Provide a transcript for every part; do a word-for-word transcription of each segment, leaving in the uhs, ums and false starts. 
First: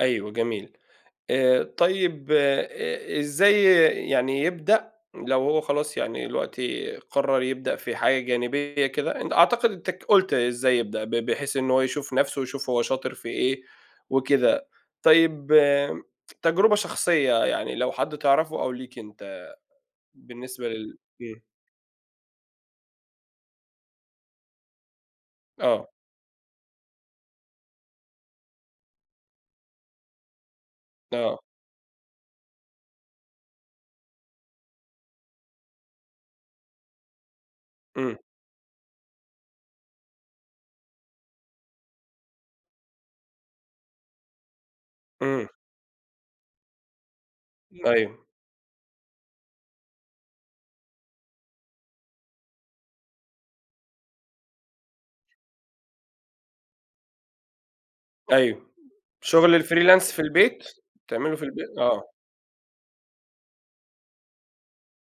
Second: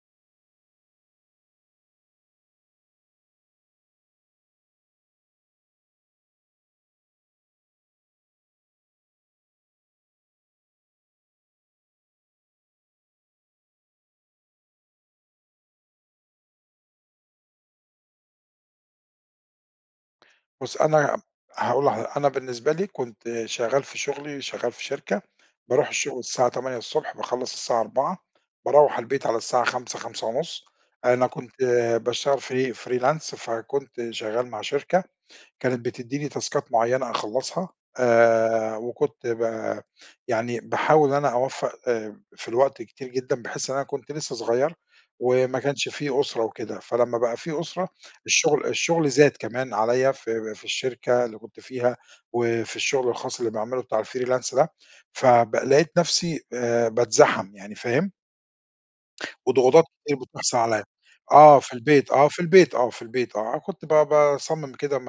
أيوه جميل، آآ، طيب إ إزاي يعني يبدأ لو هو خلاص يعني دلوقتي قرر يبدأ في حاجة جانبية كده، أن أعتقد أنت ك قُلت إزاي يبدأ ب بحيث إن هو يشوف نَفْسه ويشوف هو شاطر في إيه وكده، طيب تجربة شخصية يعني لو حد تعرفه أو ليك أنت بالنسبة بُصّ لل أنا إمم. هاقول لحضر أنا بالنسبة لي كنت شغّال في شغلي، شغّال في شركة، باروح آه. الشغل الساعة تمانية الصبح، باخلّص الساعة أربعة، باروّح البيت على الساعة خمسة خمسة ونُص، أنا آه. كنت باشتغل free freelance، فكنت شغّال مع شركة كانت بتديني تاسكات معيّنة أخلّصها، إمم. آآ، وكنت ب يعني باحاول إن أنا أوفَّق آآ، في الوقت كتير جدًا، بحيث إن أنا كنت لسّه صغيّر إمم. وما كانش فيه أسرة وكده، فلمّا بقى في أسرة، أيوه. الشغل الشغل زاد كمان عليّا في في الشركة اللي كنت فيها، وفي الشغل الخاص اللي باعمله بتاع الfreelance ده، فب لقيت نَفْسي آآ، باتزحم، يعني فاهم؟ أيوه، شغل وضغوضات الfreelance كتير في بتحصل البيت؟ عليّا، تعمله في آه البيت، في البيت، آه. آه في البيت، آه في البيت آه، كنت ب باصمم كده م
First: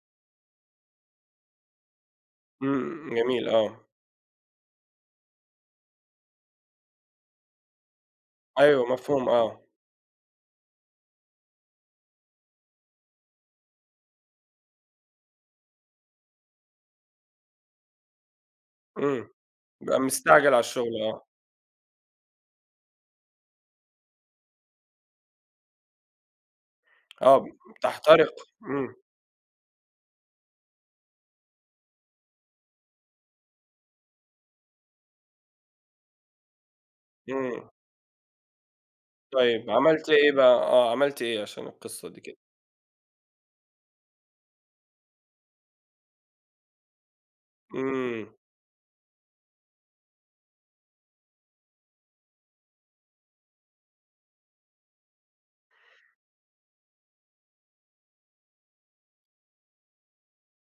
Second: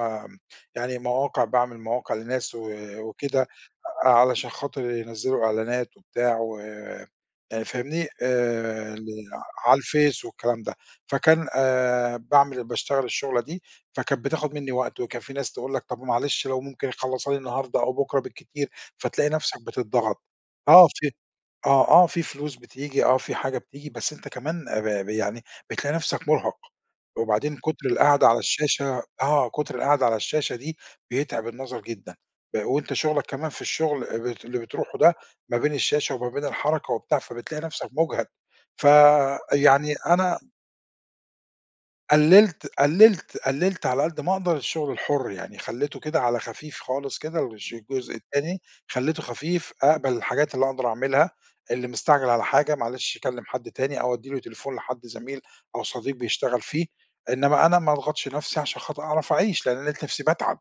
يعني مواقع، باعمل مواقع لناس و إمم، جميل، وكده آه. علشان خاطر ينزّلوا إعلانات وبتاع و آآ، فاهمني، أيوه، آآ، ل مفهوم، آه على الفيس والكلام ده، فكان آآ، باعمل باشتغل الشُغلة دي، فكانت بتاخد مني وقت، وكان في ناس تقول لَك طَب ومعلش لو ممكن يخلّصها لي النهارده أو بُكرة بالكتير، إمم، فتلاقي نَفْسك بقى بتضّغط، مستعجل على آه الشغل في آه. آه، آه، في فلوس بتيجي آه في حاجة بتيجي، بس أنت كمان ب ب يعني بتلاقي نَفْسك مرهَق، آه، وبعدين كُتر القعدة تحترق، على إمم. الشاشة آه، كُتر القعدة على الشاشة دي بيتعب النظر جدًا، أ وأنت شُغلك كمان في الشغل اللي اللي بتروحه ده ما بين الشاشة وما بين الحركة وبتاع، إمم. فبتلاقي نَفْسك مجهَد، طيب فيعني عملت إيه أنا بقى، آه عملت إيه عشان القصّة دي كده؟ قلّلت قلّلت قلّلت على قدّ ما أقدر الشغل الحُر، يعني خلّيته كده على خفيف خالص كده، الش الجزء إمم. التاني خلّيته خفيف، أقبَل الحاجات اللي أقدر أعملها، اللي مستعجل على حاجة معلش يكلّم حد تاني أو أدّي له تليفون لحد زميل أو صديق بيشتغل فيه، إنما أنا ما أضغطش نَفْسي عشان خاطر أعرف أعيش، لأن لقيت نَفْسي باتعب.